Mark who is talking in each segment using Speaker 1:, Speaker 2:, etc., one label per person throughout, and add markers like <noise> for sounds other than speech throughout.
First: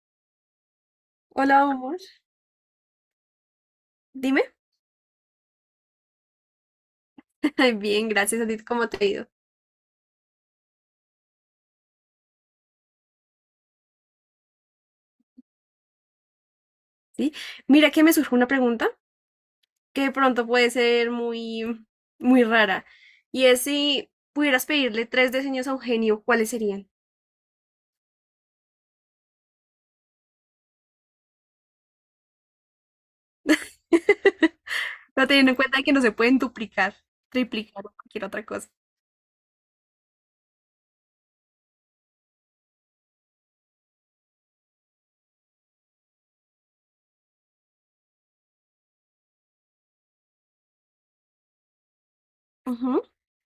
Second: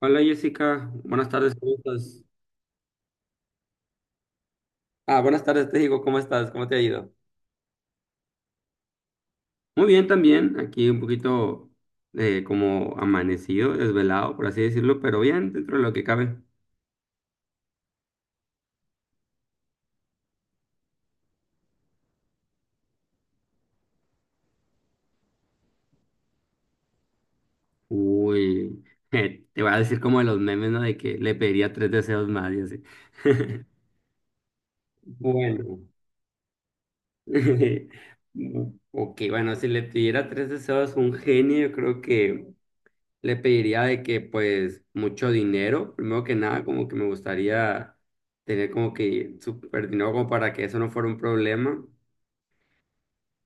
Speaker 1: Hola Jessica, buenas tardes,
Speaker 2: Hola,
Speaker 1: ¿cómo
Speaker 2: amor.
Speaker 1: estás?
Speaker 2: Dime.
Speaker 1: Ah, buenas tardes, te digo, ¿cómo estás? ¿Cómo te ha ido?
Speaker 2: <laughs> Bien, gracias a ti. ¿Cómo te ha ido?
Speaker 1: Muy bien también, aquí un poquito como amanecido, desvelado, por así decirlo, pero bien, dentro de lo que cabe.
Speaker 2: Sí. Mira que me surge una pregunta que de pronto puede ser muy rara. Y es si pudieras pedirle tres diseños a Eugenio, ¿cuáles serían?
Speaker 1: Uy, <laughs> te voy a decir como de los memes, ¿no? De que le pediría tres deseos más y así. <laughs>
Speaker 2: <laughs> Pero teniendo en
Speaker 1: Bueno,
Speaker 2: cuenta que no se pueden duplicar, triplicar
Speaker 1: <laughs>
Speaker 2: o cualquier otra cosa.
Speaker 1: ok, bueno, si le pidiera tres deseos a un genio, yo creo que... le pediría de que pues mucho dinero, primero que nada, como que me gustaría tener como que súper dinero como para que eso no fuera un problema.
Speaker 2: Ujú,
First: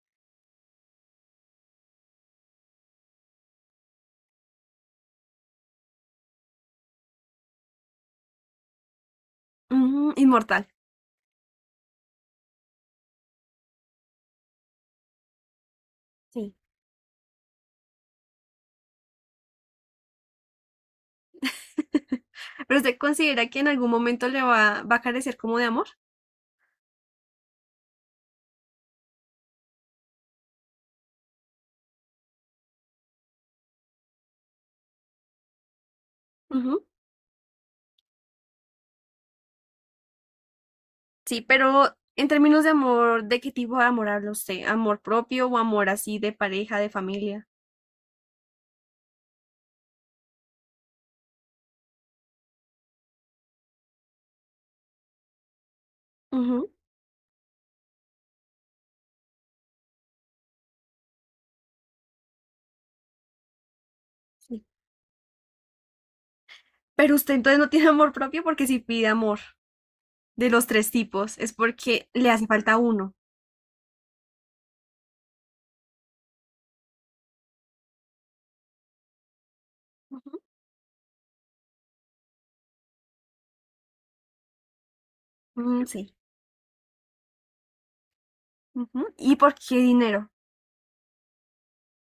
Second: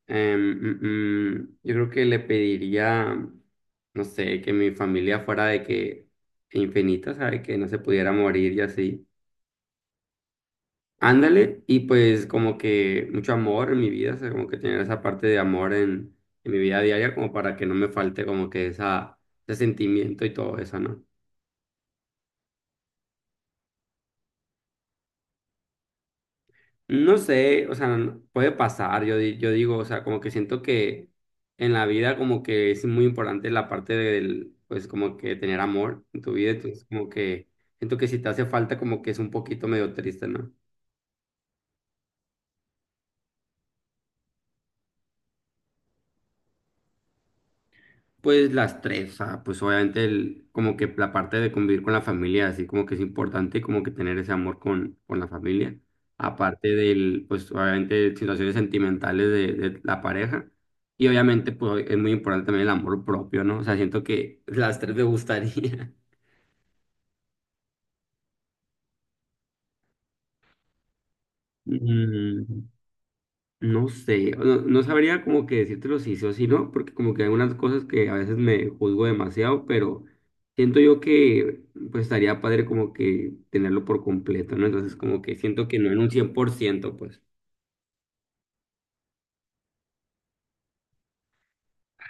Speaker 1: Yo creo que le pediría, no sé, que mi familia fuera de que infinita, ¿sabe? Que no se pudiera morir y así.
Speaker 2: ujú, inmortal.
Speaker 1: Ándale, y pues como que mucho amor en mi vida, o sea, como que tener esa parte de amor en
Speaker 2: Sí.
Speaker 1: mi vida diaria, como para que no me falte como que esa, ese sentimiento y todo eso, ¿no?
Speaker 2: Pero usted considera que en algún momento le va a carecer como de amor.
Speaker 1: No sé, o sea, puede pasar, yo digo, o sea, como que siento que en la vida como que es muy importante la parte del, pues como que tener amor en tu vida, entonces
Speaker 2: Ujú.
Speaker 1: como que siento que si te hace falta como que es un poquito medio triste, ¿no?
Speaker 2: Sí, pero en términos de amor, ¿de qué tipo de amor habla usted? ¿Amor propio o amor así de pareja, de familia?
Speaker 1: Pues las tres, ah, pues obviamente el, como que la parte de convivir con la familia, así como que es importante como que tener ese amor con la familia, aparte
Speaker 2: Ujú,
Speaker 1: del, pues obviamente situaciones sentimentales de la pareja, y obviamente pues es muy importante también el amor propio, ¿no? O sea, siento que
Speaker 2: sí.
Speaker 1: las tres me gustaría. <laughs>
Speaker 2: Pero usted entonces no tiene amor propio, porque si pide amor de los tres tipos es porque le hace
Speaker 1: Mm,
Speaker 2: falta uno.
Speaker 1: No sé, no, no sabría como que decírtelo si sí o si no, porque como que hay unas cosas que a veces me juzgo demasiado, pero
Speaker 2: Ujú.
Speaker 1: siento yo que pues estaría padre como que tenerlo por completo, ¿no? Entonces como que siento que
Speaker 2: Mm,
Speaker 1: no en un
Speaker 2: sí.
Speaker 1: 100% pues,
Speaker 2: Ujú. ¿Y por qué dinero?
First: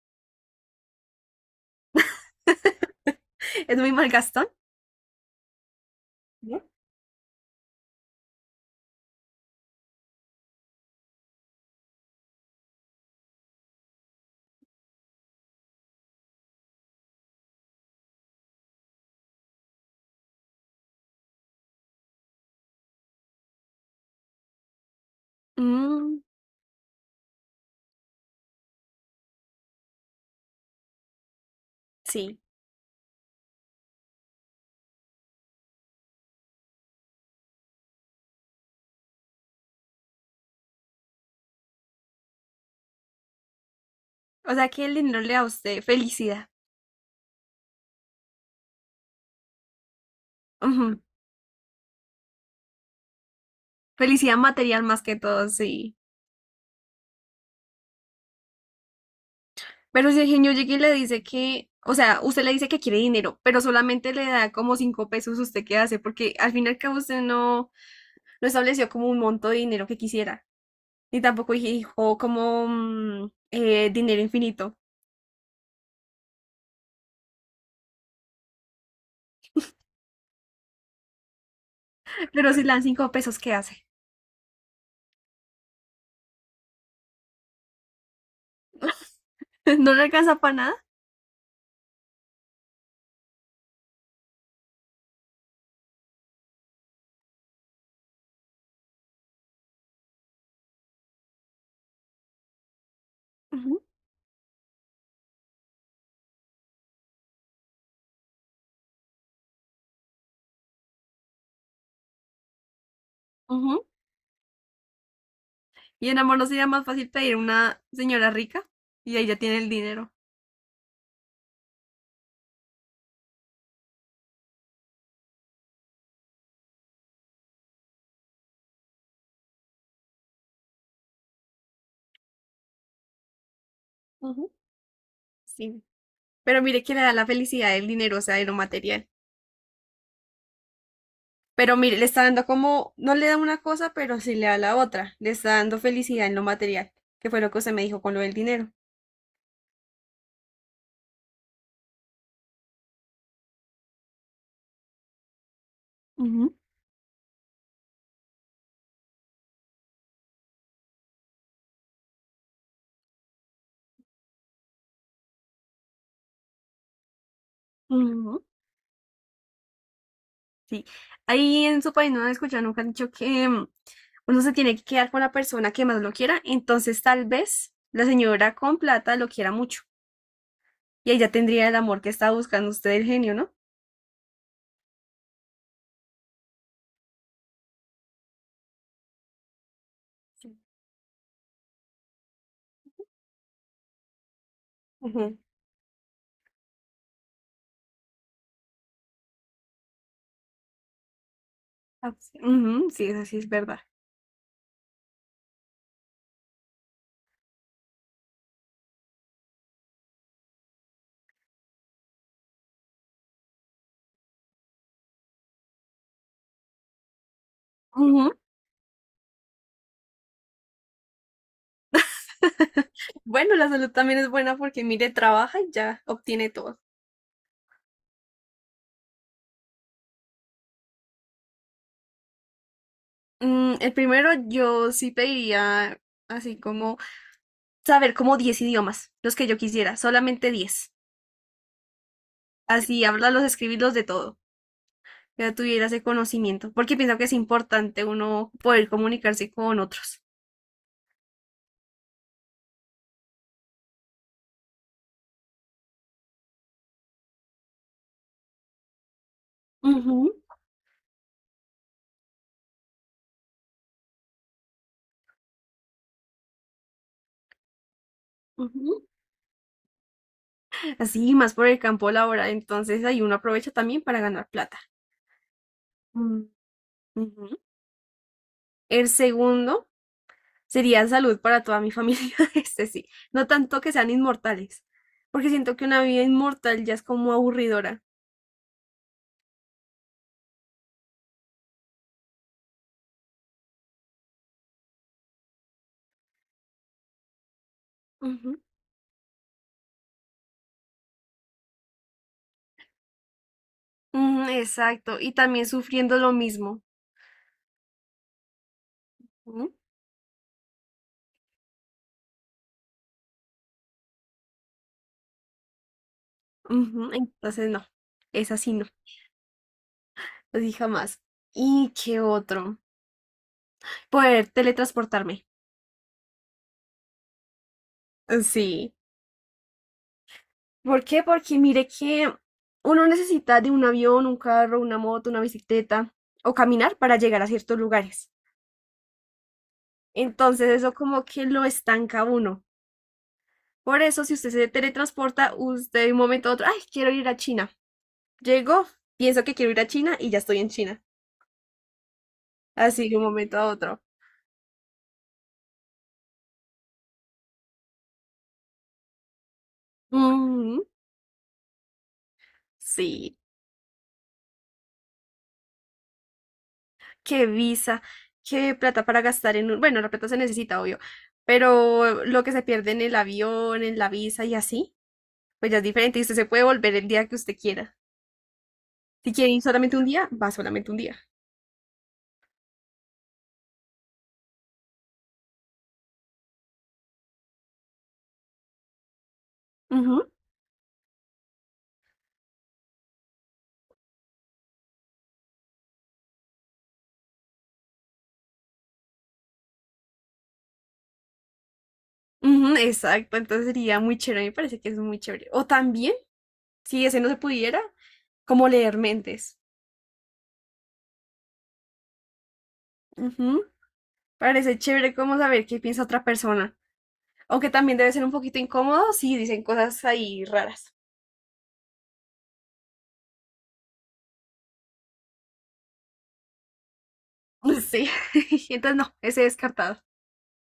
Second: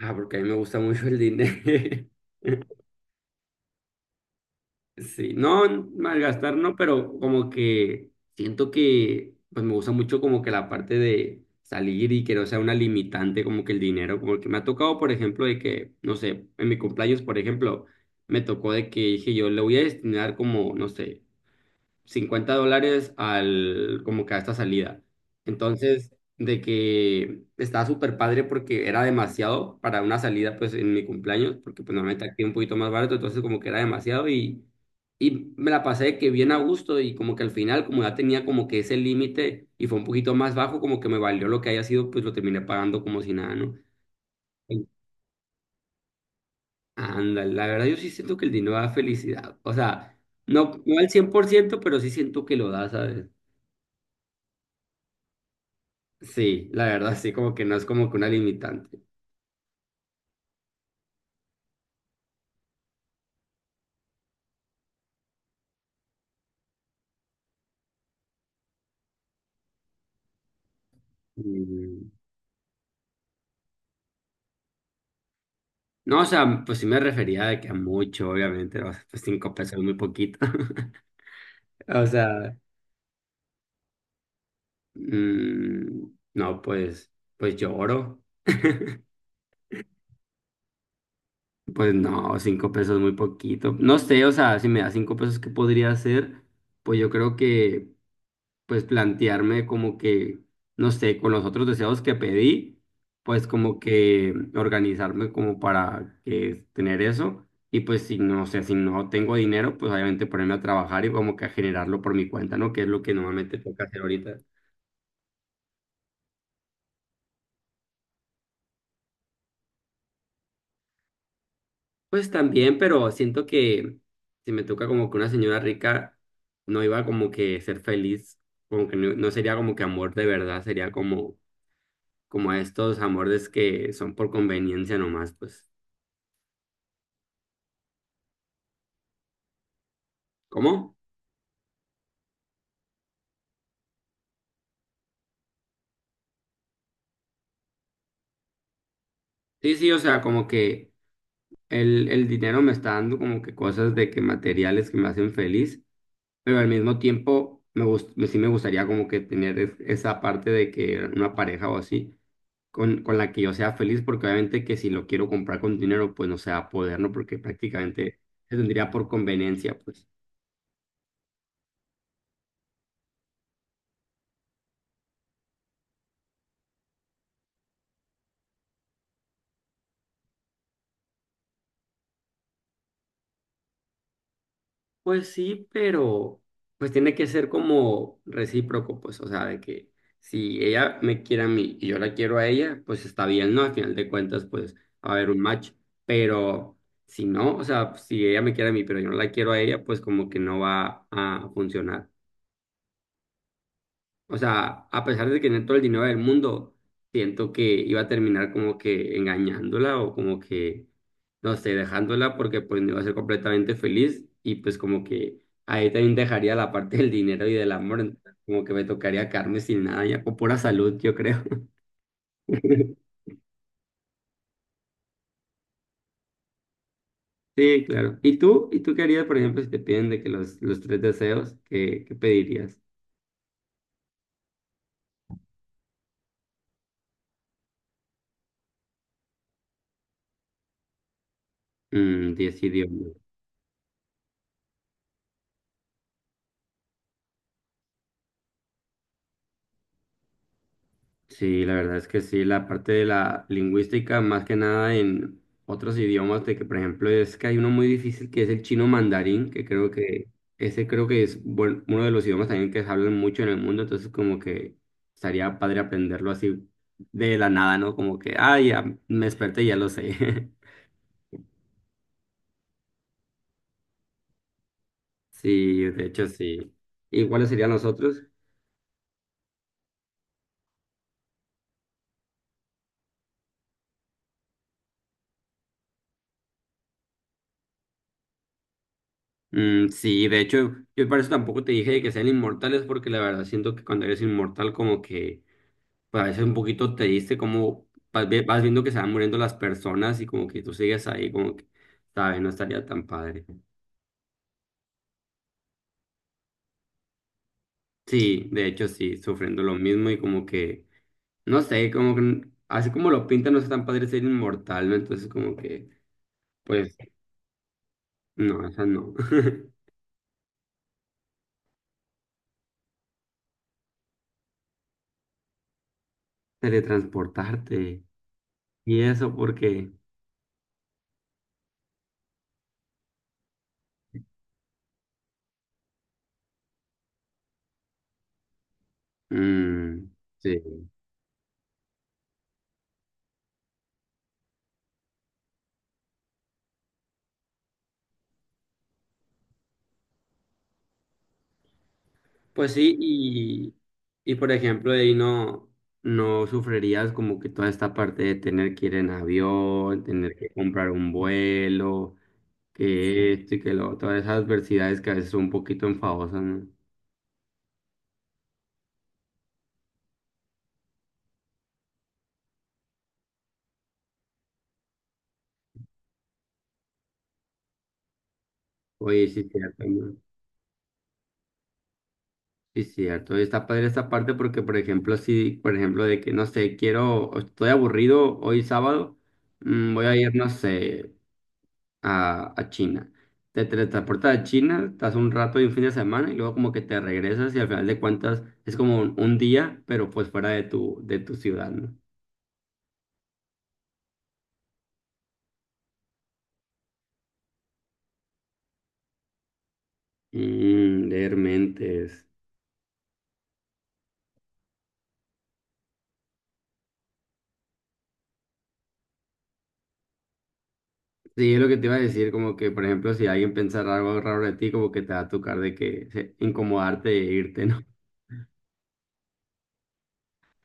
Speaker 1: ah, porque a mí me gusta mucho el dinero.
Speaker 2: <laughs> ¿Es muy malgastón?
Speaker 1: Sí, no, malgastar
Speaker 2: ¿No?
Speaker 1: no, pero como que siento que pues me gusta mucho como que la parte de salir y que no sea una limitante como que el dinero, como que me ha tocado, por ejemplo, de que, no sé, en mi cumpleaños, por ejemplo, me tocó de que dije yo le voy a destinar como, no sé, 50 dólares al, como que a esta salida. Entonces,
Speaker 2: Mm,
Speaker 1: de que estaba súper padre porque era demasiado para una salida, pues en mi cumpleaños, porque pues normalmente
Speaker 2: sí.
Speaker 1: aquí es un poquito más barato, entonces como que era demasiado y me la pasé de que bien a gusto y como que al final, como ya tenía como que ese límite y fue un poquito más bajo, como que me valió lo que haya sido, pues lo terminé pagando como si nada, ¿no?
Speaker 2: O sea que el dinero le da a usted felicidad.
Speaker 1: Ándale, la verdad yo sí siento que el dinero da felicidad, o sea, no, no al 100% pero sí siento que lo da, ¿sabes?
Speaker 2: Felicidad material más que todo, sí.
Speaker 1: Sí, la verdad, sí, como que no es como que una limitante.
Speaker 2: Pero si el genio llega y le dice que, o sea, usted le dice que quiere dinero, pero solamente le da como 5 pesos, ¿usted qué hace? Porque al fin y al cabo usted no, no estableció como un monto de dinero que quisiera. Ni tampoco
Speaker 1: Mm,
Speaker 2: dijo como dinero infinito.
Speaker 1: No, o sea, pues sí me refería de que a mucho, obviamente, ¿no? Pues 5 pesos es muy poquito. <laughs> O
Speaker 2: Pero
Speaker 1: sea,
Speaker 2: si le dan 5 pesos, ¿qué hace?
Speaker 1: mm, no, pues, pues lloro. <laughs>
Speaker 2: <laughs> ¿No le alcanza para nada?
Speaker 1: Pues no, 5 pesos es muy poquito. No sé, o sea, si me da 5 pesos, ¿qué podría hacer? Pues yo creo que pues plantearme como que, no sé, con los otros deseos que pedí, pues como
Speaker 2: Ujú,
Speaker 1: que organizarme como para que tener eso. Y pues si no sé, si no tengo dinero, pues obviamente ponerme a trabajar y como que a generarlo por mi cuenta, ¿no? Que es lo que normalmente toca
Speaker 2: ujú.
Speaker 1: hacer ahorita.
Speaker 2: Y en amor, ¿no sería más fácil pedir una señora rica y ella tiene el dinero?
Speaker 1: Pues también, pero siento que si me toca como que una señora rica, no iba como que ser feliz, como que no, no sería como que amor de verdad, sería como estos amores que son por
Speaker 2: Ujú,
Speaker 1: conveniencia nomás, pues.
Speaker 2: sí. Pero mire que le da la felicidad el dinero, o sea, de lo material.
Speaker 1: ¿Cómo?
Speaker 2: Pero mire, le está dando como, no le da una cosa, pero sí le da la otra. Le está dando felicidad en lo material, que fue lo que usted me dijo con lo del dinero.
Speaker 1: Sí, sí, o sea, como que el dinero me está dando como que cosas de que materiales que me hacen feliz,
Speaker 2: Ujú,
Speaker 1: pero al mismo tiempo sí me gustaría como que tener esa parte de que una pareja o así con la que yo sea feliz, porque obviamente que si lo quiero comprar con dinero, pues no se va a poder, ¿no? Porque prácticamente
Speaker 2: ujú,
Speaker 1: se tendría por conveniencia, pues.
Speaker 2: sí. Ahí en su país no han escuchado, nunca han dicho que uno se tiene que quedar con la persona que más lo quiera. Entonces, tal vez la señora con plata lo quiera mucho. Y ella tendría el amor que está buscando usted, el genio, ¿no?
Speaker 1: Pues sí, pero pues tiene que ser como recíproco, pues, o sea, de que
Speaker 2: Sí.
Speaker 1: si ella me quiere a mí y yo la quiero a ella, pues está bien, ¿no? Al final de cuentas, pues va a haber
Speaker 2: Ujú.
Speaker 1: un match, pero si no, o sea, si ella me quiere a mí, pero yo no la quiero a ella, pues como que no va a funcionar.
Speaker 2: Ah, sí. Ujú, sí, eso sí es verdad.
Speaker 1: O sea, a pesar de que tenía todo el dinero del mundo, siento que iba a terminar como que engañándola o como que no sé, dejándola porque pues no iba a ser completamente feliz y pues como que ahí también dejaría la parte del dinero y del amor,
Speaker 2: Ujú.
Speaker 1: entonces, como que me tocaría quedarme sin nada ya, o pura salud, yo creo. <laughs>
Speaker 2: Bueno, la salud también es buena porque mire, trabaja y ya obtiene todo.
Speaker 1: Sí, claro. ¿Y tú qué harías, por ejemplo, si te piden de que los tres deseos, qué pedirías?
Speaker 2: Mm, el primero yo sí pediría así como saber como 10 idiomas, los que yo quisiera, solamente 10.
Speaker 1: Diez
Speaker 2: Así
Speaker 1: idiomas.
Speaker 2: hablarlos, escribirlos, de todo, que ya tuviera ese conocimiento, porque pienso que es importante uno poder comunicarse con otros.
Speaker 1: Sí, la verdad es que sí, la parte de la lingüística, más que nada en otros idiomas, de que por ejemplo es que hay uno muy difícil que es el chino mandarín, que creo
Speaker 2: Ujú,
Speaker 1: que ese creo que es uno de los idiomas también que se hablan mucho en el mundo, entonces como que estaría padre aprenderlo así de la nada, ¿no? Como que, ah, ya
Speaker 2: ujú.
Speaker 1: me desperté y ya lo sé. <laughs>
Speaker 2: Así, más por el campo laboral, entonces ahí uno aprovecha también para ganar plata.
Speaker 1: Sí, de hecho
Speaker 2: Mm.
Speaker 1: sí. ¿Y cuáles
Speaker 2: Ujú.
Speaker 1: serían los otros?
Speaker 2: El segundo sería salud para toda mi familia, <laughs> este sí, no tanto que sean inmortales, porque siento que una vida inmortal ya es como aburridora.
Speaker 1: Mm, sí, de hecho, yo por eso tampoco te dije que sean inmortales, porque la verdad siento que cuando eres inmortal como que parece un poquito triste como
Speaker 2: Ujú,
Speaker 1: vas viendo que se van muriendo las personas y como que tú sigues ahí, como que, ¿sabes? No estaría tan padre.
Speaker 2: ujú, exacto, y también sufriendo lo mismo,
Speaker 1: Sí, de hecho sí, sufriendo
Speaker 2: ¿no?
Speaker 1: lo mismo y como que, no sé, como que, así como lo pintan, no es tan padre ser inmortal, ¿no? Entonces como que, pues,
Speaker 2: Ujú. Entonces, no, es
Speaker 1: no,
Speaker 2: así,
Speaker 1: esa
Speaker 2: no,
Speaker 1: no. <laughs>
Speaker 2: así jamás. ¿Y qué otro? Poder teletransportarme.
Speaker 1: Teletransportarte.
Speaker 2: Sí.
Speaker 1: Y eso porque,
Speaker 2: ¿Por qué? Porque mire que uno necesita de un avión, un carro, una moto, una bicicleta o caminar para llegar a ciertos lugares.
Speaker 1: mm,
Speaker 2: Entonces,
Speaker 1: sí.
Speaker 2: eso como que lo estanca a uno. Por eso, si usted se teletransporta, usted de un momento a otro, ay, quiero ir a China. Llego, pienso que quiero ir a China y ya estoy en China.
Speaker 1: Pues sí,
Speaker 2: Así de un momento a
Speaker 1: y,
Speaker 2: otro.
Speaker 1: y por ejemplo, ahí no, no sufrirías como que toda esta parte de tener que ir en avión, tener que
Speaker 2: Ujú.
Speaker 1: comprar un vuelo, que
Speaker 2: Sí,
Speaker 1: esto y que lo, todas esas adversidades que a veces son un poquito enfadosas, ¿no?
Speaker 2: qué visa, qué plata para gastar en un... Bueno, la plata se necesita, obvio, pero lo que se pierde en el avión, en la visa y así, pues ya es diferente y usted se puede volver el día que usted quiera.
Speaker 1: Oye,
Speaker 2: Si
Speaker 1: sí,
Speaker 2: quiere ir
Speaker 1: cierto,
Speaker 2: solamente un
Speaker 1: ¿no?
Speaker 2: día, va solamente un día.
Speaker 1: Sí, cierto. Y está padre esta parte porque, por ejemplo, si, por ejemplo, de que, no sé, quiero, estoy aburrido hoy sábado, voy a
Speaker 2: Ujú,
Speaker 1: ir, no sé. A China. Te teletransportas a China, estás un rato y un fin de semana y luego como que te regresas y al final de cuentas es como un día, pero pues fuera de tu ciudad, ¿no?
Speaker 2: ujú, exacto, entonces sería muy chévere, me parece que es muy chévere. O también, si ese no se pudiera, como leer mentes.
Speaker 1: Leer mentes.
Speaker 2: Ujú, parece chévere como saber qué piensa otra persona. Aunque también debe ser un poquito incómodo si dicen cosas ahí raras.
Speaker 1: Sí, es lo que te iba a decir, como que, por ejemplo, si alguien pensara algo raro de ti, como que te va a tocar de que incomodarte e irte, ¿no?
Speaker 2: Sí, <laughs> entonces no, ese descartado.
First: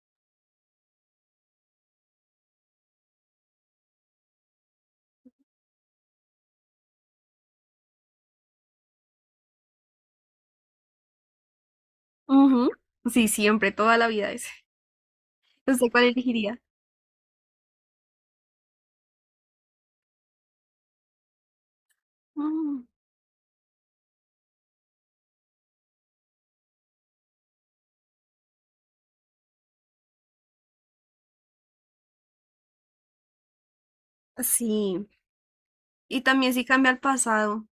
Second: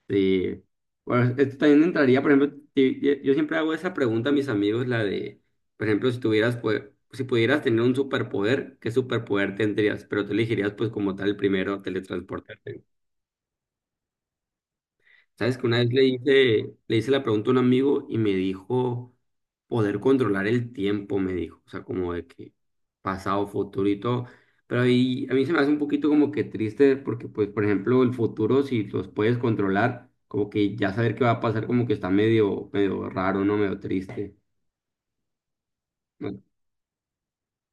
Speaker 1: Sí. Bueno, esto también entraría, por ejemplo, yo siempre hago esa pregunta a mis amigos, la de, por ejemplo, pues, si pudieras tener un superpoder, ¿qué superpoder tendrías? Pero tú elegirías, pues, como tal, primero
Speaker 2: Ujú.
Speaker 1: teletransportarte.
Speaker 2: Sí, siempre, toda la vida ese.
Speaker 1: Sabes que una vez
Speaker 2: ¿Usted
Speaker 1: le
Speaker 2: cuál elegiría?
Speaker 1: hice, le hice la pregunta a un amigo y me dijo poder controlar el tiempo, me dijo, o sea, como de que
Speaker 2: Mm.
Speaker 1: pasado, futuro y todo. Pero ahí a mí se me hace un poquito como que triste porque, pues, por ejemplo, el futuro, si los puedes controlar, como que ya saber qué va a pasar, como que está medio, medio raro, ¿no? Medio triste.
Speaker 2: Sí, y
Speaker 1: ¿No?
Speaker 2: también si cambia al pasado.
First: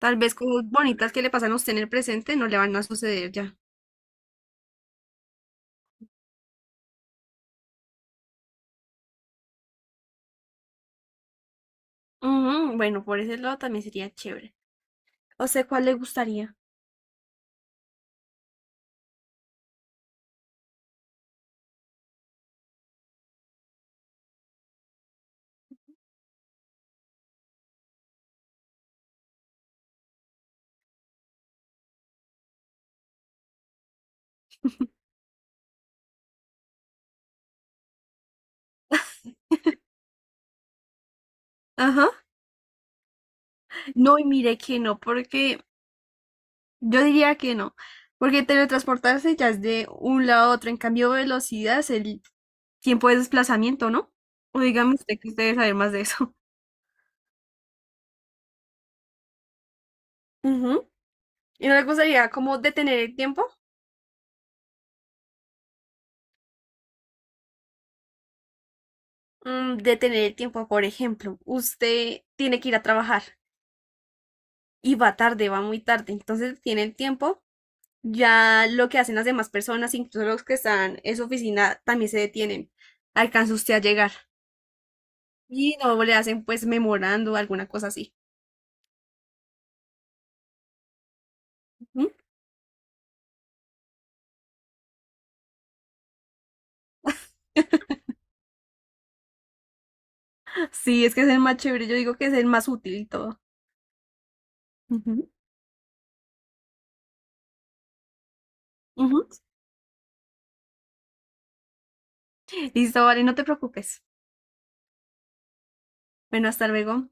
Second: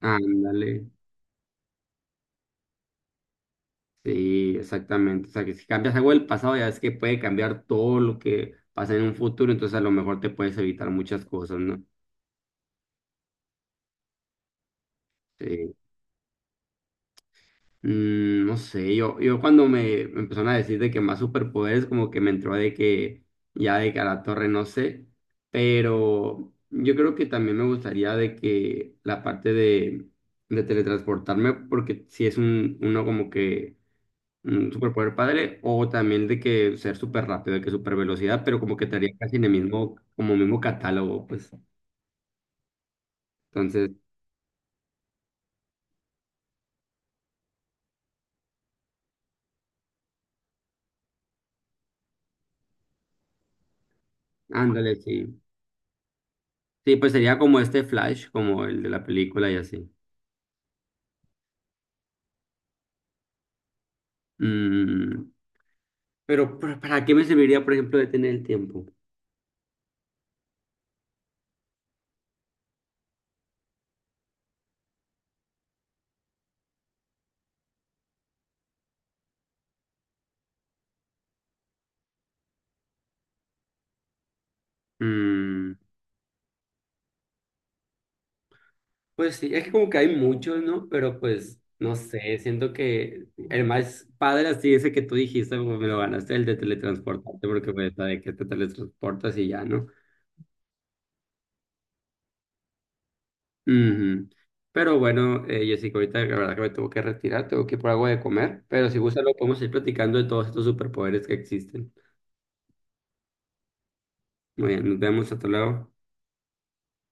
Speaker 2: Tal vez cosas
Speaker 1: Ándale,
Speaker 2: bonitas que le pasan a usted en el presente no le van a suceder ya.
Speaker 1: sí, exactamente. O sea, que si cambias algo del pasado, ya es que puede cambiar todo lo que pasa en un futuro, entonces a lo mejor te puedes evitar muchas cosas, ¿no?
Speaker 2: Ujú, bueno, por ese lado también sería chévere. O sea,
Speaker 1: Sí.
Speaker 2: ¿cuál le gustaría?
Speaker 1: No sé, yo, cuando me empezaron a decir de que más superpoderes, como que me entró de que ya de que a la torre no sé, pero yo creo que también me gustaría de que la parte de teletransportarme, porque si es uno como que un superpoder padre, o también de que ser súper rápido, de que super velocidad, pero como que estaría casi en el mismo, como mismo catálogo, pues.
Speaker 2: Ajá.
Speaker 1: Entonces,
Speaker 2: No, y mire que no, porque yo diría que no. Porque teletransportarse ya es de un lado a otro. En cambio, velocidad es el tiempo de desplazamiento, ¿no? O
Speaker 1: ándale,
Speaker 2: dígame usted, que
Speaker 1: sí.
Speaker 2: usted debe saber más de eso.
Speaker 1: Sí, pues sería como este Flash, como el de la película y así.
Speaker 2: <laughs> Ujú. ¿Y no le gustaría como detener el tiempo?
Speaker 1: Mm, Pero, ¿para qué me serviría, por ejemplo, de tener el tiempo?
Speaker 2: Mm, detener el tiempo, por ejemplo, usted tiene que ir a trabajar y va tarde, va muy tarde, entonces tiene el tiempo, ya lo que hacen las demás personas, incluso los que están en su oficina, también se detienen. Alcanza usted a llegar
Speaker 1: Mm,
Speaker 2: y no le hacen pues memorando alguna cosa así.
Speaker 1: pues sí, es que como que hay muchos, ¿no? Pero pues, no
Speaker 2: Ujú.
Speaker 1: sé, siento que el más padre así ese que tú dijiste, pues, me lo ganaste, el de teletransportarte, porque pues de que te teletransportas y ya, ¿no?
Speaker 2: Sí, es que es el más chévere, yo digo que es el más útil y todo.
Speaker 1: Ujú. Pero
Speaker 2: Ujú,
Speaker 1: bueno, Jessica, ahorita la verdad que me tengo que retirar, tengo que ir por algo de comer, pero si gusta
Speaker 2: ujú.
Speaker 1: lo podemos ir platicando de todos estos superpoderes que existen.
Speaker 2: Listo, vale, no te preocupes.
Speaker 1: Muy bien, nos vemos, hasta luego.
Speaker 2: Bueno, hasta luego.